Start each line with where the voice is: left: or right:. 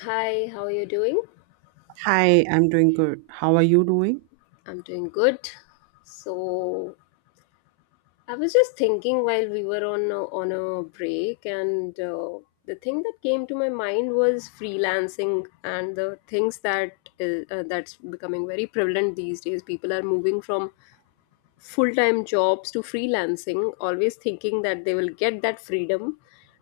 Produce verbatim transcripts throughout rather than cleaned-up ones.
left: Hi, how are you doing?
right: Hi, I'm doing good. How are you doing?
left: I'm doing good. So I was just thinking while we were on a, on a break, and uh, the thing that came to my mind was freelancing and the things that is, uh, that's becoming very prevalent these days. People are moving from full-time jobs to freelancing, always thinking that they will get that freedom,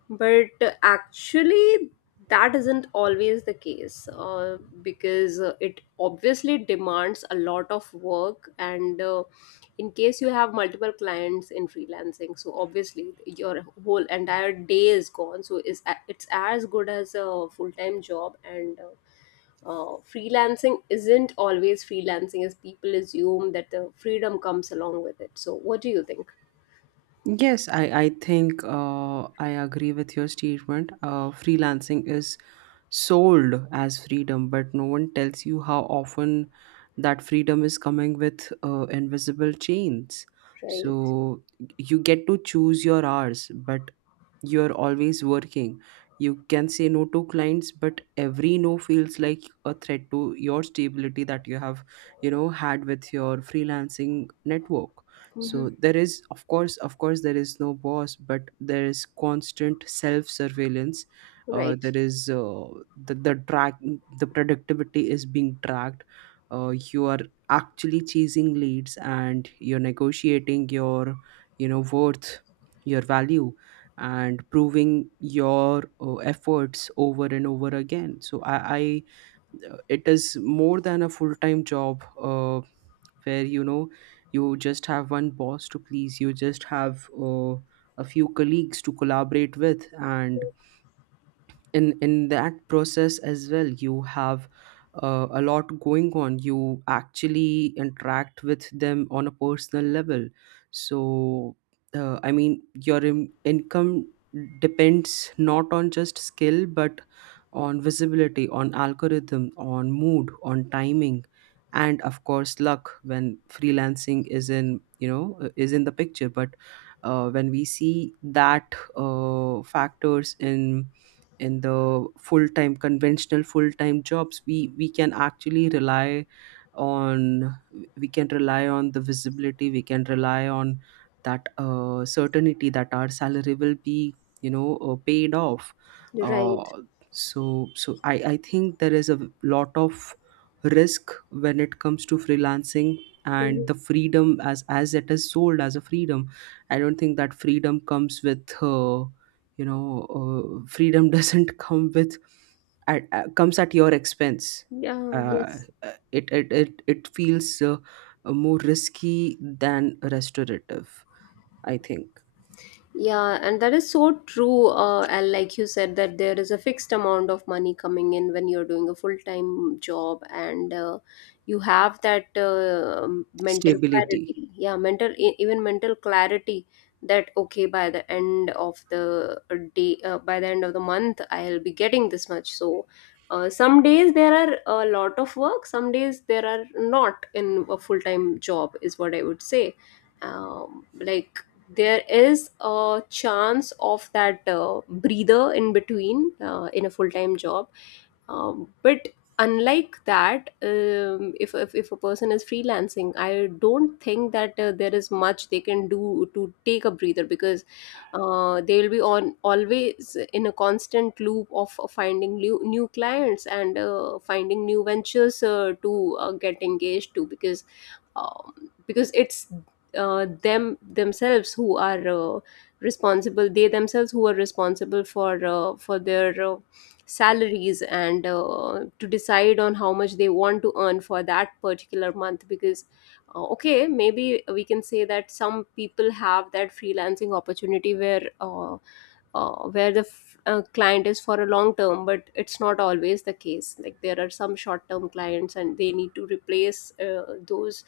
left: but uh, actually that isn't always the case. Uh, because uh, it obviously demands a lot of work, and uh, in case you have multiple clients in freelancing, so obviously your whole entire day is gone, so is it's it's as good as a full-time job. And uh, uh, freelancing isn't always freelancing as people assume that the freedom comes along with it. So, what do you think?
right: Yes, I, I think uh, I agree with your statement. Uh, freelancing is sold as freedom, but no one tells you how often that freedom is coming with uh, invisible chains.
left: Right.
right: So you get to choose your hours, but you're always working. You can say no to clients, but every no feels like a threat to your stability that you have, you know, had with your freelancing network.
left: Hmm.
right: So there is, of course, of course, there is no boss, but there is constant self-surveillance. Uh,
left: Right.
right: there is uh, the the track the productivity is being tracked. Uh, you are actually chasing leads, and you're negotiating your, you know, worth, your value and proving your uh, efforts over and over again, so i, I uh, it is more than a full-time job, uh, where you know you just have one boss to please. You just have uh, a few colleagues to collaborate with, and in in that process as well you have uh, a lot going on. You actually interact with them on a personal level. So uh, i mean your in- income depends not on just skill, but on visibility, on algorithm, on mood, on timing, and of course luck, when freelancing is in, you know, uh, is in the picture. But uh, when we see that, uh, factors in in the full-time, conventional full-time jobs, we we can actually rely on. We can rely on the visibility, we can rely on that uh, certainty that our salary will be, you know, uh, paid off.
left: Right.
right: Uh, so so i i think there is a lot of risk when it comes to freelancing,
left: Hmm.
right: and the freedom, as as it is sold as a freedom, I don't think that freedom comes with uh, you know, uh, freedom doesn't come with at, uh, comes at your expense.
left: Yeah.
right: uh,
left: Yes.
right: uh, it, it it it feels uh, uh, more risky than restorative, I think.
left: Yeah, and that is so true. Uh, and like you said, that there is a fixed amount of money coming in when you're doing a full-time job, and uh, you have that uh, um, mental
right: Stability.
left: clarity. Yeah, mental e- even mental clarity that okay, by the end of the day, uh, by the end of the month, I'll be getting this much. So, uh, some days there are a lot of work, some days there are not, in a full-time job, is what I would say. Um, like, there is a chance of that uh, breather in between, uh, in a full-time job. Um, but unlike that, um, if, if if a person is freelancing, I don't think that uh, there is much they can do to take a breather, because uh, they will be on always in a constant loop of uh, finding new new clients and uh, finding new ventures uh, to uh, get engaged to, because um, because it's uh, them themselves who are uh, responsible, they themselves who are responsible for uh, for their uh, salaries, and uh, to decide on how much they want to earn for that particular month. Because uh, okay, maybe we can say that some people have that freelancing opportunity where uh, uh, where the f- uh, client is for a long term, but it's not always the case. Like there are some short term clients and they need to replace uh, those,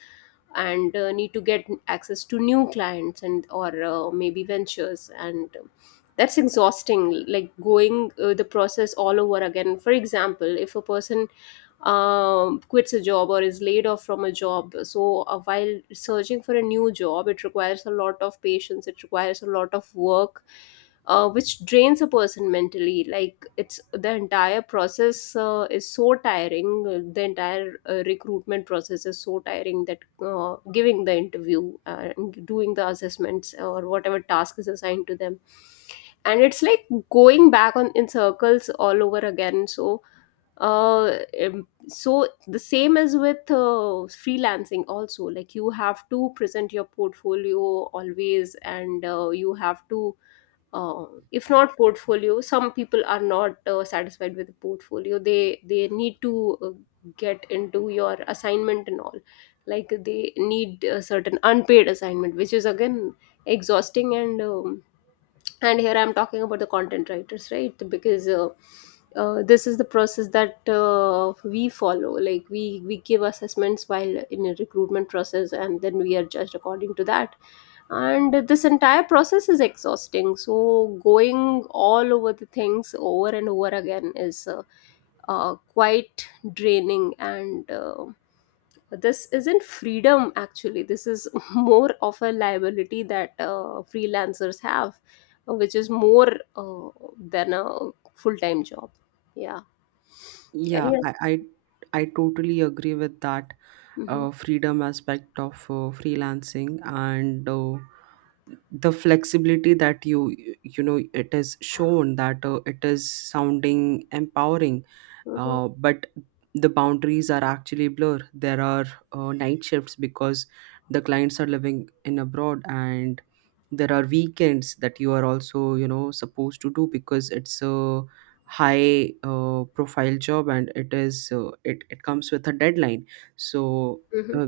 left: and uh, need to get access to new clients, and or uh, maybe ventures. And um, that's exhausting, like going uh, the process all over again. For example, if a person um, quits a job or is laid off from a job. So, uh, while searching for a new job, it requires a lot of patience, it requires a lot of work, uh, which drains a person mentally. Like, it's the entire process uh, is so tiring, uh, the entire uh, recruitment process is so tiring, that uh, giving the interview uh, and doing the assessments or whatever task is assigned to them, and it's like going back on in circles all over again. So uh um, so the same is with uh, freelancing also. Like you have to present your portfolio always, and uh, you have to uh, if not portfolio, some people are not uh, satisfied with the portfolio, they they need to uh, get into your assignment and all, like they need a certain unpaid assignment, which is again exhausting. And um, and here I'm talking about the content writers, right? Because uh, uh, this is the process that uh, we follow. Like we we give assessments while in a recruitment process and then we are judged according to that, and this entire process is exhausting. So going all over the things over and over again is uh, uh, quite draining, and uh, this isn't freedom actually, this is more of a liability that uh, freelancers have, which is more uh, than a full-time job. Yeah.
right: Yeah,
left: Any.
right: i i, I totally agree with that
left: Mm-hmm.
right: uh, freedom aspect of uh, freelancing, and uh, the flexibility that you you know, it is shown that uh, it is sounding empowering,
left: Mm-hmm.
right: uh, but the boundaries are actually blurred. There are uh, night shifts because the clients are living in abroad, and there are weekends that you are also, you know, supposed to do because it's a high, uh, profile job and it is, uh, it it comes with a deadline. So. Uh,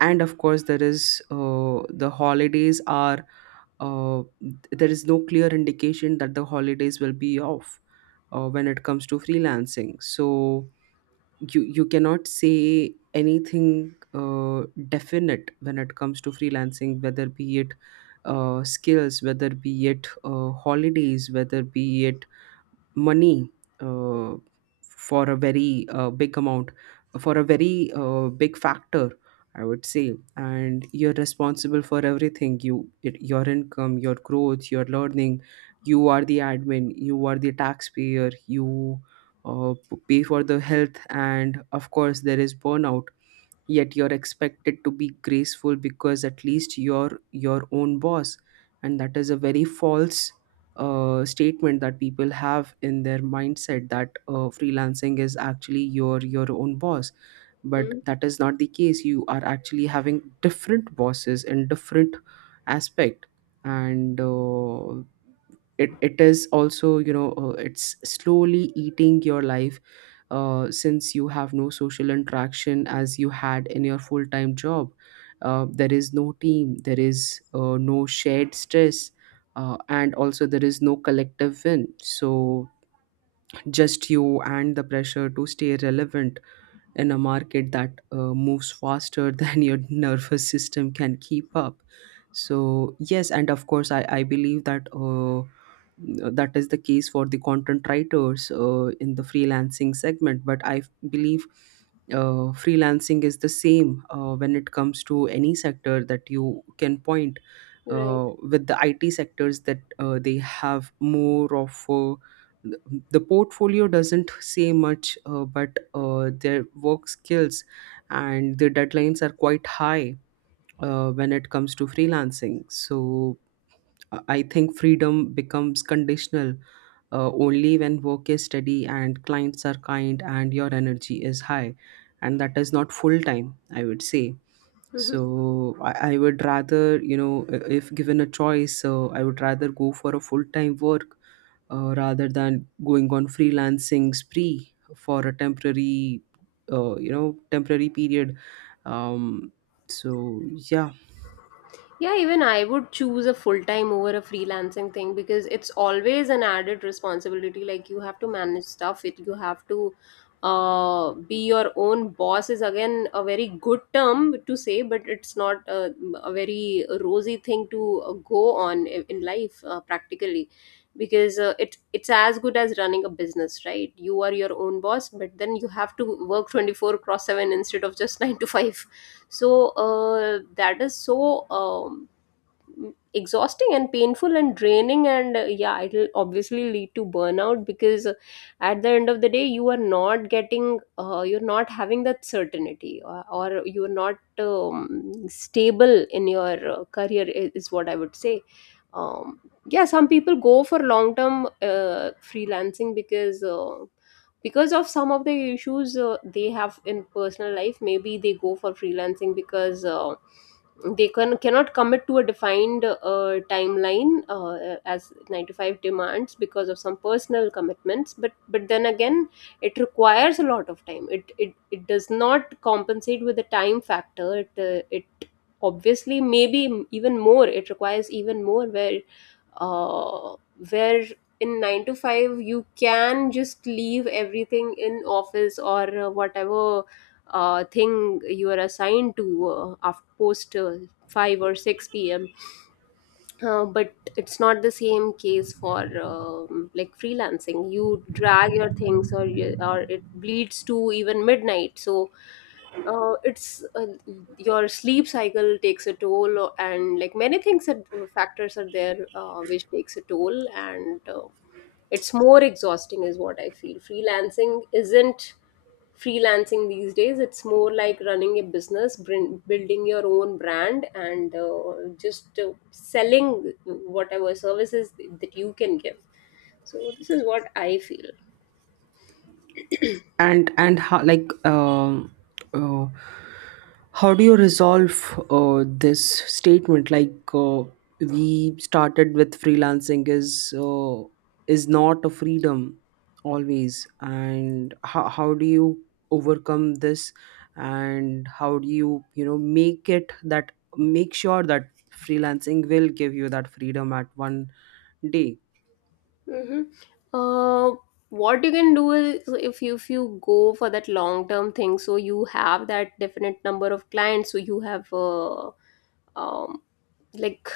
right: and of course there is, uh, the holidays are, uh, there is no clear indication that the holidays will be off uh, when it comes to freelancing. So you you cannot say anything uh, definite when it comes to freelancing, whether be it uh, skills, whether be it uh, holidays, whether be it money uh, for a very uh, big amount, for a very uh, big factor, I would say. And you're responsible for everything. You, it, your income, your growth, your learning. You are the admin. You are the taxpayer. You uh, p- pay for the health, and of course, there is burnout, yet you're expected to be graceful because at least you're your own boss. And that is a very false uh, statement that people have in their mindset, that uh, freelancing is actually your your own boss. But
left: Mm-hmm.
right: that is not the case. You are actually having different bosses in different aspect. And uh, it it is also, you know, uh, it's slowly eating your life, uh, since you have no social interaction as you had in your full time job. Uh, there is no team, there is uh, no shared stress, uh, and also there is no collective win. So just you and the pressure to stay relevant in a market that uh, moves faster than your nervous system can keep up. So yes, and of course, i, I believe that uh, that is the case for the content writers uh, in the freelancing segment, but I believe uh, freelancing is the same uh, when it comes to any sector that you can point,
left: Right.
right: uh, with the I T sectors, that uh, they have more of uh, the the portfolio doesn't say much, uh, but uh, their work skills and their deadlines are quite high uh, when it comes to freelancing. So uh, I think freedom becomes conditional uh, only when work is steady and clients are kind and your energy is high. And that is not full time, I would say.
left: Mm-hmm.
right: So I, I would rather, you know, i- if given a choice, so I would rather go for a full time work uh, rather than going on freelancing spree for a temporary, uh, you know, temporary period. Um, so yeah,
left: Yeah, even I would choose a full time over a freelancing thing, because it's always an added responsibility. Like you have to manage stuff, it you have to uh, be your own boss is again a very good term to say, but it's not a, a very rosy thing to uh, go on i- in life, uh, practically, because uh, it it's as good as running a business, right? You are your own boss, but then you have to work twenty four cross seven instead of just nine to five. So uh, that is so um, exhausting and painful and draining, and uh, yeah, it'll obviously lead to burnout, because uh, at the end of the day you are not getting uh, you're not having that certainty, or, or you're not um, stable in your uh, career, i- is what I would say. um, yeah, some people go for long term uh, freelancing, because uh, because of some of the issues uh, they have in personal life. Maybe they go for freelancing because uh, they can cannot commit to a defined uh, timeline, uh, as nine to five demands, because of some personal commitments. But but then again, it requires a lot of time, it it, it does not compensate with the time factor. It uh, it obviously, maybe even more, it requires even more, where uh, where in nine to five you can just leave everything in office, or uh, whatever uh, thing you are assigned to, uh, after post uh, five or six p m. Uh, but it's not the same case for um, like freelancing. You drag your things, or you, or it bleeds to even midnight. So uh, it's uh, your sleep cycle takes a toll, and like many things, that uh, factors are there uh, which takes a toll. And uh, it's more exhausting, is what I feel. Freelancing isn't freelancing these days, it's more like running a business, brin- building your own brand and uh, just uh, selling whatever services that you can give. So this is what I feel.
right: and and how, like, um uh, how do you resolve uh, this statement, like, uh, we started with freelancing is uh, is not a freedom always. And how, how do you overcome this? And how do you, you know, make it that, make sure that freelancing will give you that freedom at one day?
left: uh, what you can do is, if you, if you go for that long term thing, so you have that definite number of clients, so you have uh, um, like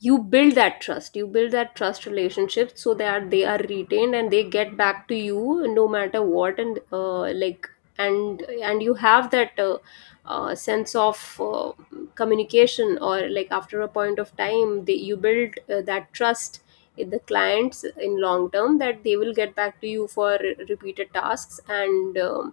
left: you build that trust, you build that trust relationship so that they are retained and they get back to you no matter what. And uh, like and and you have that uh, uh, sense of uh, communication, or like after a point of time, they, you build uh, that trust, the clients in long term, that they will get back to you for re- repeated tasks. And um,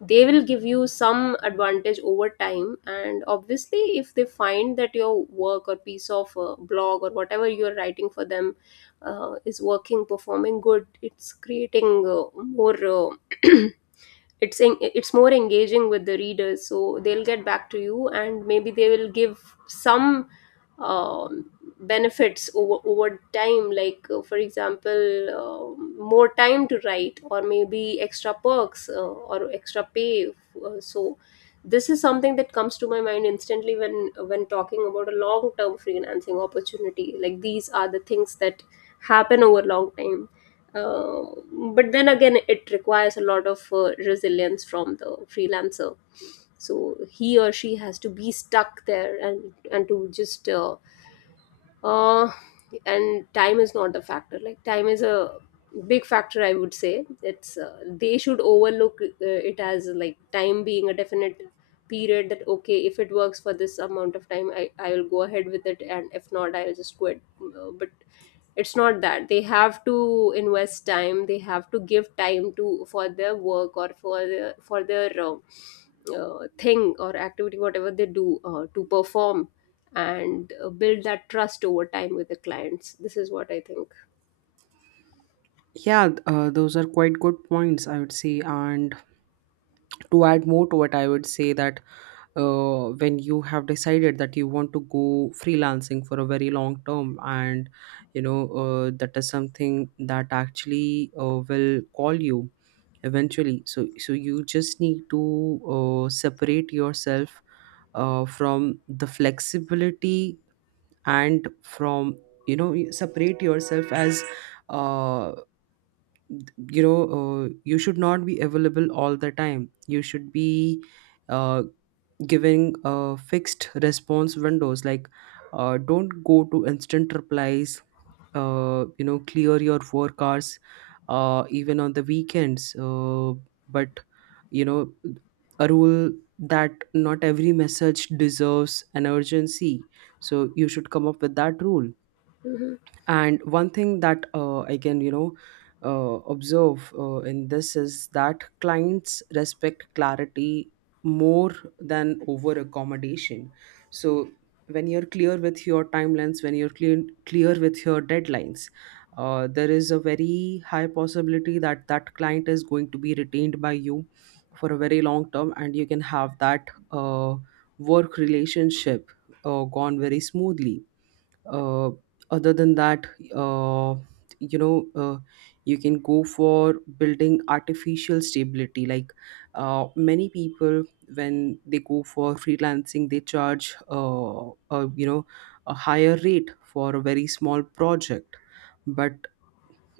left: they will give you some advantage over time. And obviously, if they find that your work or piece of uh, blog or whatever you're writing for them uh, is working, performing good, it's creating uh, more uh, it's en- it's more engaging with the readers, so they'll get back to you, and maybe they will give some um, benefits over, over time. Like uh, for example, um more time to write, or maybe extra perks uh, or extra pay. Uh, so this is something that comes to my mind instantly when when talking about a long term freelancing opportunity. Like these are the things that happen over long time. Um but then again, it requires a lot of uh, resilience from the freelancer, so he or she has to be stuck there, and and to just uh, uh, and time is not a factor, like time is a big factor, I would say. It's uh, they should overlook uh, it as like time being a definite period, that okay, if it works for this amount of time, i i will go ahead with it, and if not, I'll just quit. Uh, but it's not that they have to invest time, they have to give time to for their work, or for their for their uh, uh, thing or activity, whatever they do uh, to perform, and uh, build that trust over time with the clients. This is what I think.
right: Yeah, uh, those are quite good points, I would say. And to add more to it, I would say that uh, when you have decided that you want to go freelancing for a very long term, and you know, uh, that is something that actually uh, will call you eventually. So so you just need to uh, separate yourself uh, from the flexibility and from, you know, you separate yourself as uh, you know, uh, you should not be available all the time. You should be uh, giving uh, fixed response windows, like uh, don't go to instant replies. Uh, you know, clear your work hours uh, even on the weekends, uh, but, you know, a rule that not every message deserves an urgency. So you should come up with that rule.
left: hmm
right: And one thing that uh, I can, you know, uh, observe uh, in this is that clients respect clarity more than over accommodation. So when you're clear with your timelines, when you're clear clear with your deadlines, uh, there is a very high possibility that that client is going to be retained by you for a very long term, and you can have that uh, work relationship uh, gone very smoothly. uh, Other than that, uh, you know, uh, you can go for building artificial stability, like uh, many people, when they go for freelancing, they charge uh, uh, you know, a higher rate for a very small project. But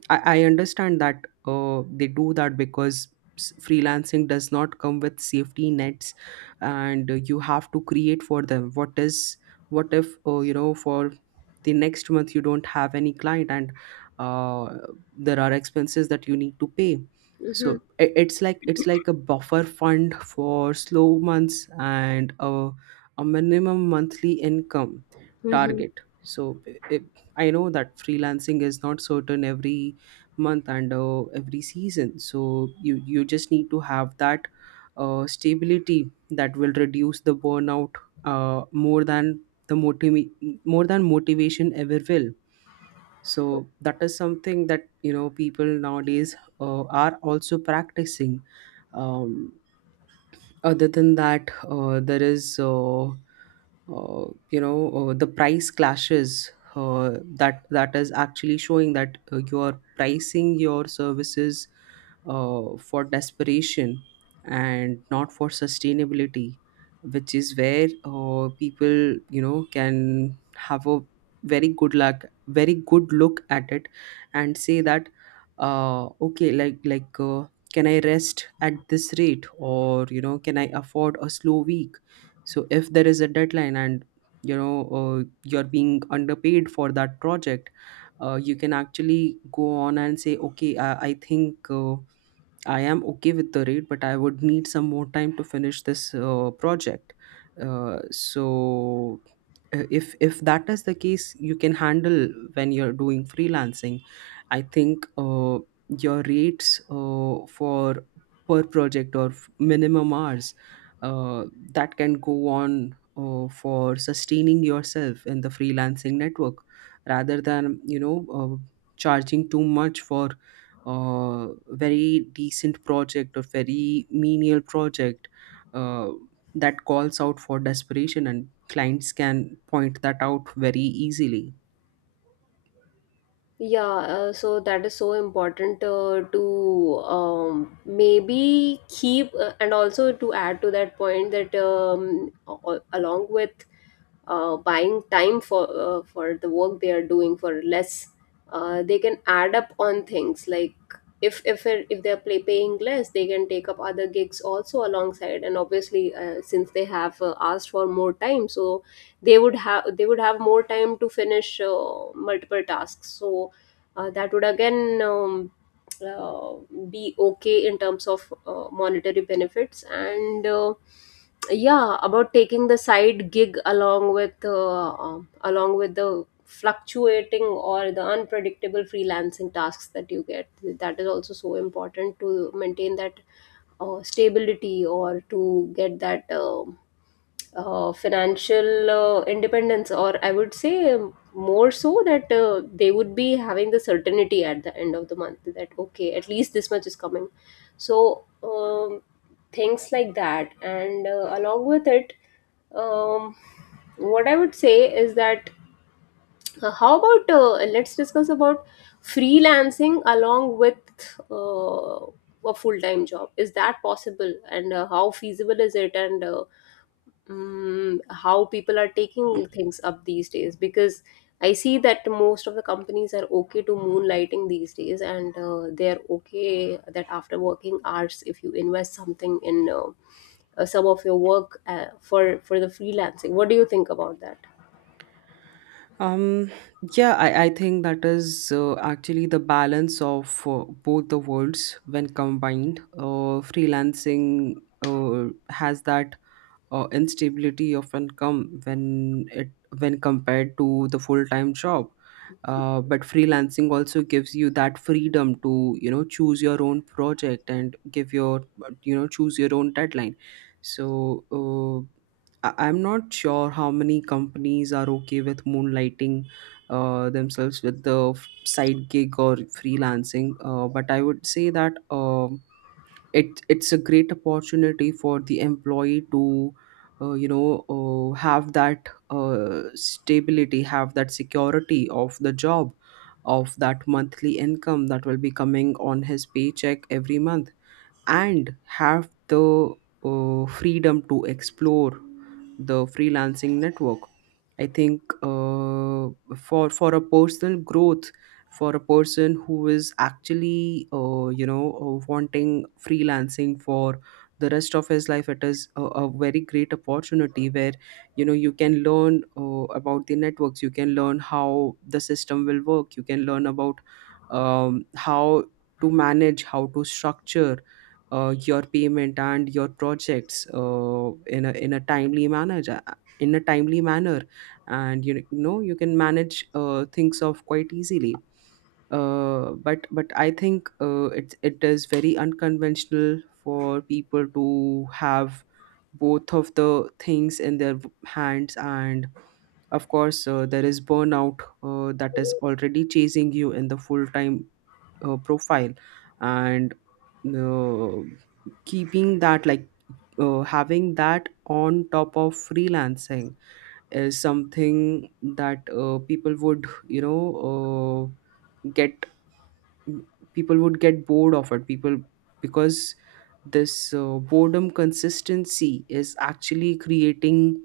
right: I, I understand that uh, they do that because s- freelancing does not come with safety nets, and uh, you have to create for them. What is, what if uh, you know, for the next month you don't have any client, and uh, there are expenses that you need to pay.
left: hmm
right: So i- it's like it's like a buffer fund for slow months, and a, a minimum monthly income
left: hmm
right: target. So i i I know that freelancing is not certain every month and uh, every season. So you you just need to have that uh, stability that will reduce the burnout uh, more than the motiv- more than motivation ever will. So that is something that, you know, people nowadays uh, are also practicing. um, Other than that, uh, there is, uh, uh, you know, uh, the price clashes. Uh, that that is actually showing that uh, you are pricing your services uh, for desperation and not for sustainability, which is where uh, people, you know, can have a very good luck, very good look at it, and say that uh, okay, like like uh, can I rest at this rate, or, you know, can I afford a slow week? So if there is a deadline, and, you know, uh, you're being underpaid for that project, uh, you can actually go on and say, okay, i, I think uh, I am okay with the rate, but I would need some more time to finish this uh, project. Uh, so, uh, if if that is the case, you can handle when you're doing freelancing. I think uh, your rates uh, for per project or f- minimum hours uh, that can go on uh, for sustaining yourself in the freelancing network, rather than you know uh, charging too much for uh, very decent project or very menial project uh, that calls out for desperation, and clients can point that out very easily.
left: Yeah, uh, so that is so important uh, to um, maybe keep, uh, and also to add to that point that um, a- along with uh, buying time for uh, for the work they are doing for less, uh, they can add up on things like if if it- if they're play, paying less, they can take up other gigs also alongside. And obviously, uh, since they have uh, asked for more time, so they would have, they would have more time to finish uh, multiple tasks. So uh, that would again, um, uh, be okay in terms of uh, monetary benefits. And uh, yeah, about taking the side gig along with, uh, um, along with the fluctuating or the unpredictable freelancing tasks that you get, that is also so important to maintain that uh, stability, or to get that um uh, financial uh, independence, or I would say, um, more so that uh, they would be having the certainty at the end of the month that okay, at least this much is coming. So um, things like that, and uh, along with it, um, what I would say is that uh, how about uh, let's discuss about freelancing along with uh, a full time job. Is that possible, and uh, how feasible is it, and uh, mm, how people are taking things up these days? Because I see that most of the companies are okay to moonlighting these days, and uh, they're okay that after working hours, if you invest something in uh, uh, some of your work uh, for for the freelancing, what do you think about that?
right: Um yeah, i, I think that is uh, actually the balance of uh, both the worlds when combined. Uh, freelancing uh, has that uh, instability often come when it when compared to the full-time job. Uh, but freelancing also gives you that freedom to you know choose your own project and give your you know choose your own deadline. So uh, I- I'm not sure how many companies are okay with moonlighting uh, themselves with the f- side gig or freelancing, uh, but I would say that uh it it's a great opportunity for the employee to uh, you know uh, have that uh, stability, have that security of the job, of that monthly income that will be coming on his paycheck every month, and have the uh, freedom to explore the freelancing network. I think uh, for for a personal growth, for a person who is actually uh, you know uh, wanting freelancing for the rest of his life, it is a, a very great opportunity where you know you can learn uh, about the networks, you can learn how the system will work, you can learn about um, how to manage, how to structure uh, your payment and your projects uh, in a in a timely manner, ja, in a timely manner, and you know you can manage uh, things off quite easily. Uh, but but I think uh, it it is very unconventional for people to have both of the things in their v- hands. And of course uh, there is burnout uh, that is already chasing you in the full time uh, profile, and uh, keeping that, like, uh, having that on top of freelancing is something that uh, people would you know uh, get people would get bored of it, people, because this uh, boredom consistency is actually creating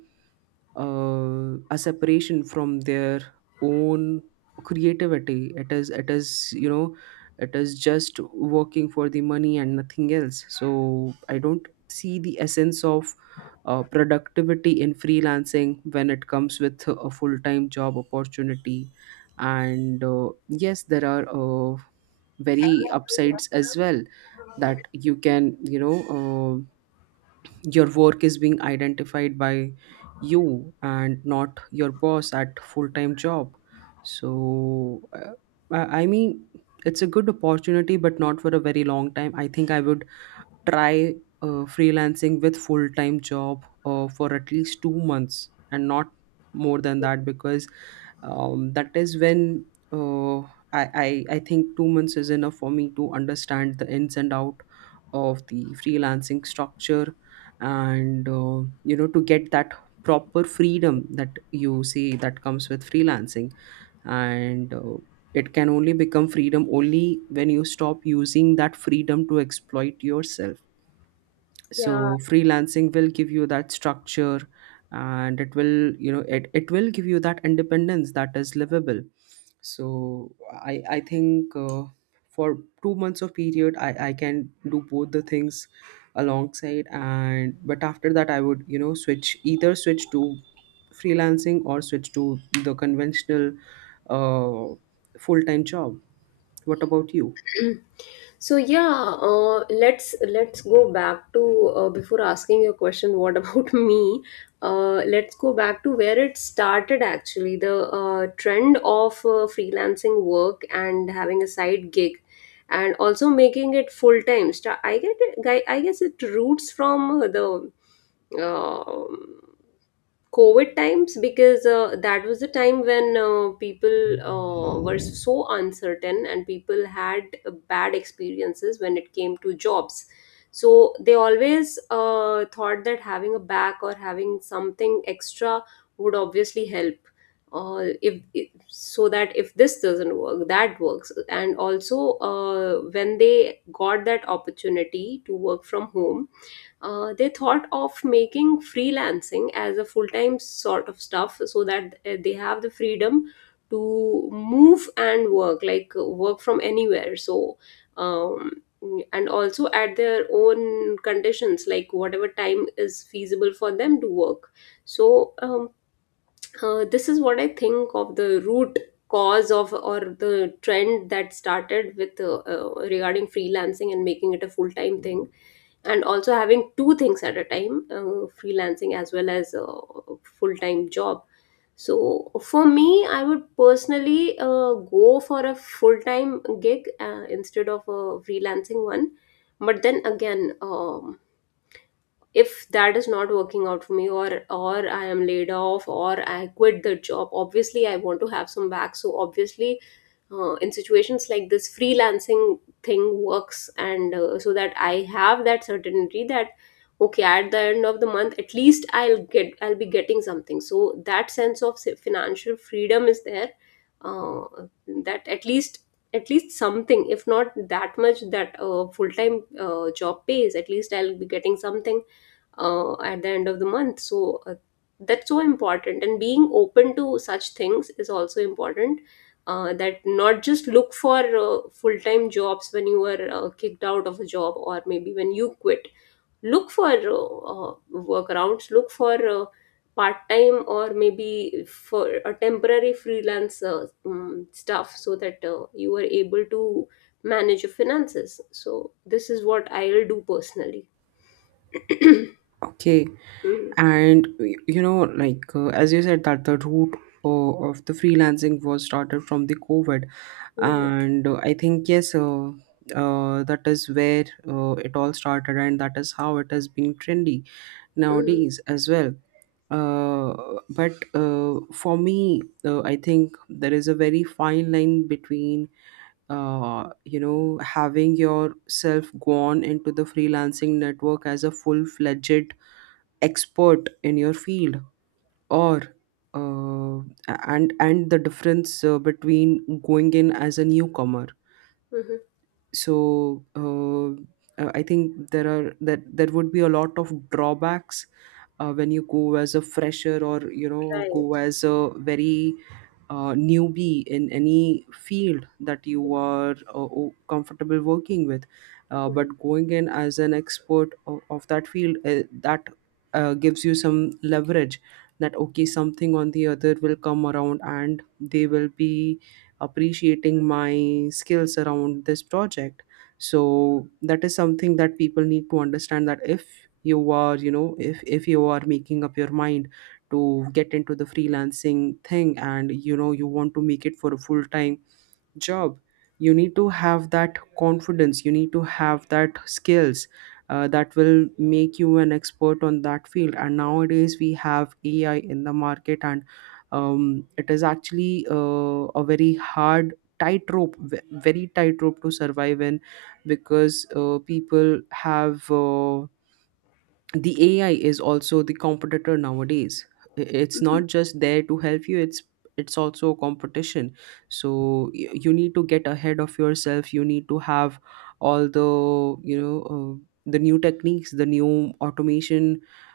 right: uh, a separation from their own creativity. It is it is you know it is just working for the money and nothing else. So I don't see the essence of uh, productivity in freelancing when it comes with a full-time job opportunity. And uh, yes, there are uh, very upsides as well, that you can you know uh, your work is being identified by you and not your boss at full-time job. So uh, i I mean it's a good opportunity, but not for a very long time. I think I would try uh, freelancing with full time job uh, for at least two months and not more than that, because um, that is when uh, I, I I think two months is enough for me to understand the ins and out of the freelancing structure. And uh, you know to get that proper freedom that you see that comes with freelancing. And uh, it can only become freedom only when you stop using that freedom to exploit yourself.
left: Yeah,
right: So freelancing will give you that structure, and it will you know it, it will give you that independence that is livable. So i i think uh, for two months of period i i can do both the things alongside, and but after that I would you know switch either switch to freelancing or switch to the conventional uh, full-time job. What about you?
left: So yeah, uh, let's let's go back to, uh, before asking your question. What about me? Uh, let's go back to where it started. Actually, the uh, trend of uh, freelancing work and having a side gig, and also making it full time. Sta- I get it, I I guess it roots from the. um COVID times, because uh, that was the time when uh, people uh, were so uncertain, and people had uh, bad experiences when it came to jobs. So they always uh, thought that having a back or having something extra would obviously help. Uh, if, if so, that if this doesn't work, that works. And also, uh, when they got that opportunity to work from home, uh, they thought of making freelancing as a full-time sort of stuff, so that uh, they have the freedom to move and work, like uh, work from anywhere. So, um, and also at their own conditions, like whatever time is feasible for them to work. So um, uh, this is what I think of the root cause of, or the trend that started with, uh, uh, regarding freelancing and making it a full-time thing, and also having two things at a time, uh, freelancing as well as a full time job. So for me, I would personally uh, go for a full time gig uh, instead of a freelancing one. But then again, um, if that is not working out for me, or or I am laid off or I quit the job, obviously I want to have some back. So obviously, uh, in situations like this, freelancing thing works, and uh, so that I have that certainty that okay, at the end of the month at least i'll get I'll be getting something. So that sense of sa- financial freedom is there, uh, that at least, at least something, if not that much that a full-time uh, job pays, at least I'll be getting something uh, at the end of the month. So uh, that's so important, and being open to such things is also important, uh, that not just look for uh, full-time jobs when you were uh, kicked out of a job, or maybe when you quit, look for uh, uh, workarounds, look for uh, part-time or maybe for a temporary freelance, uh, um, stuff, so that uh, you are able to manage your finances. So this is what I'll do personally. Mhm.
right: Okay. And y- you know like, uh, as you said that the root uh, of the freelancing was started from the COVID.
left: Mhm.
right: And uh, I think, yes, uh, uh, that is where uh, it all started, and that is how it has been trendy
left: Mhm.
right: nowadays as well. Uh, but uh, for me, uh, I think there is a very fine line between uh, you know having yourself gone into the freelancing network as a full-fledged expert in your field, or uh, and and the difference uh, between going in as a newcomer.
left: Mhm.
right: So uh, uh, I think there are that there would be a lot of drawbacks uh, when you go as a fresher, or you know go
left: Right.
right: as a very uh, newbie in any field that you are uh, o- comfortable working with. uh,
left: Mhm.
right: but going in as an expert of, of that field, uh, that uh, gives you some leverage, that okay, something on the other will come around and they will be appreciating my skills around this project. So that is something that people need to understand, that if you are you know if if you are making up your mind to get into the freelancing thing, and you know you want to make it for a full time job. You need to have that confidence, you need to have that skills uh, that will make you an expert on that field. And nowadays we have AI in the market, and um, it is actually uh, a very hard tightrope, ve- very tightrope to survive in. Because uh, people have uh, the A I is also the competitor nowadays. I- It's
left: Mhm.
right: not just there to help you, it's it's also a competition. So y- you need to get ahead of yourself. You need to have all the you know uh, the new techniques, the new automation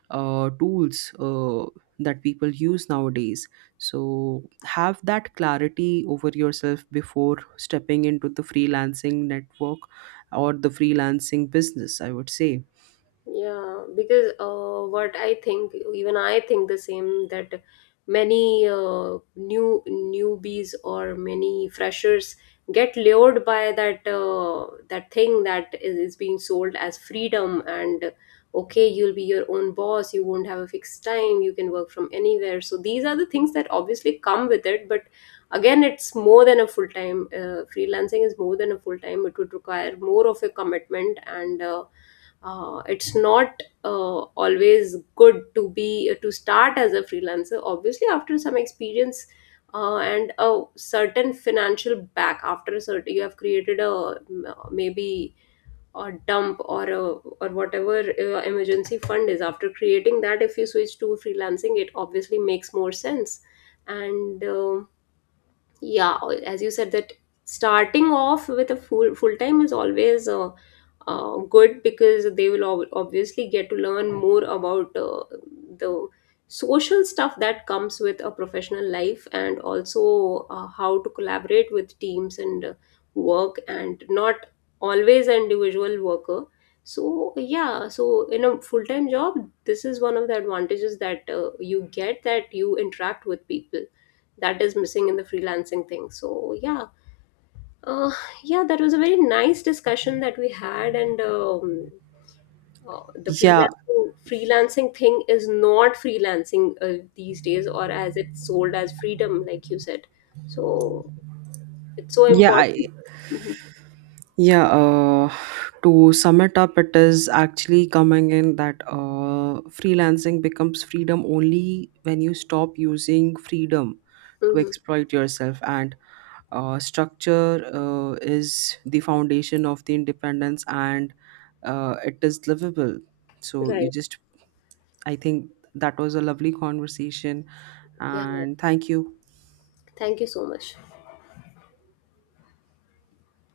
right: uh, tools uh, that people use nowadays. So have that clarity over yourself before stepping into the freelancing network or the freelancing business, I would say.
left: Yeah, because uh, what I think, even I think the same, that many uh, new newbies or many freshers get lured by that, uh, that thing that is, is being sold as freedom, and okay, you'll be your own boss, you won't have a fixed time, you can work from anywhere. So these are the things that obviously come with it, but again, it's more than a full time. Uh, freelancing is more than a full time. It would require more of a commitment, and uh, uh, it's not uh, always good to be uh, to start as a freelancer, obviously after some experience uh, and a certain financial back, after a certain you have created a maybe a dump, or a, or whatever uh, emergency fund is, after creating that, if you switch to freelancing it obviously makes more sense. And um yeah or- as you said, that starting off with a full full time is always, uh, uh, good, because they will ob- obviously get to learn more about uh, the social stuff that comes with a professional life, and also uh, how to collaborate with teams and uh, work and not always an individual worker. So yeah, so in a full time job, this is one of the advantages that uh, you get, that you interact with people, that is missing in the freelancing thing. So yeah, uh, yeah, that was a very nice discussion that we had. And um, uh, the
right: Yeah.
left: freelancing freelancing thing is not freelancing uh, these days, or as it's sold as freedom, like you said. So it's so
right: Yeah,
left: important.
right: I,
left: Mhm.
right: yeah. Uh, to sum it up, it is actually coming in that uh, freelancing becomes freedom only when you stop using freedom to
left: Mhm.
right: exploit yourself. And uh, structure uh, is the foundation of the independence, and uh, it is livable. So you
left: Right.
right: just, I think that was a lovely conversation,
left: Yeah,
right: and thank you.
left: thank you so much.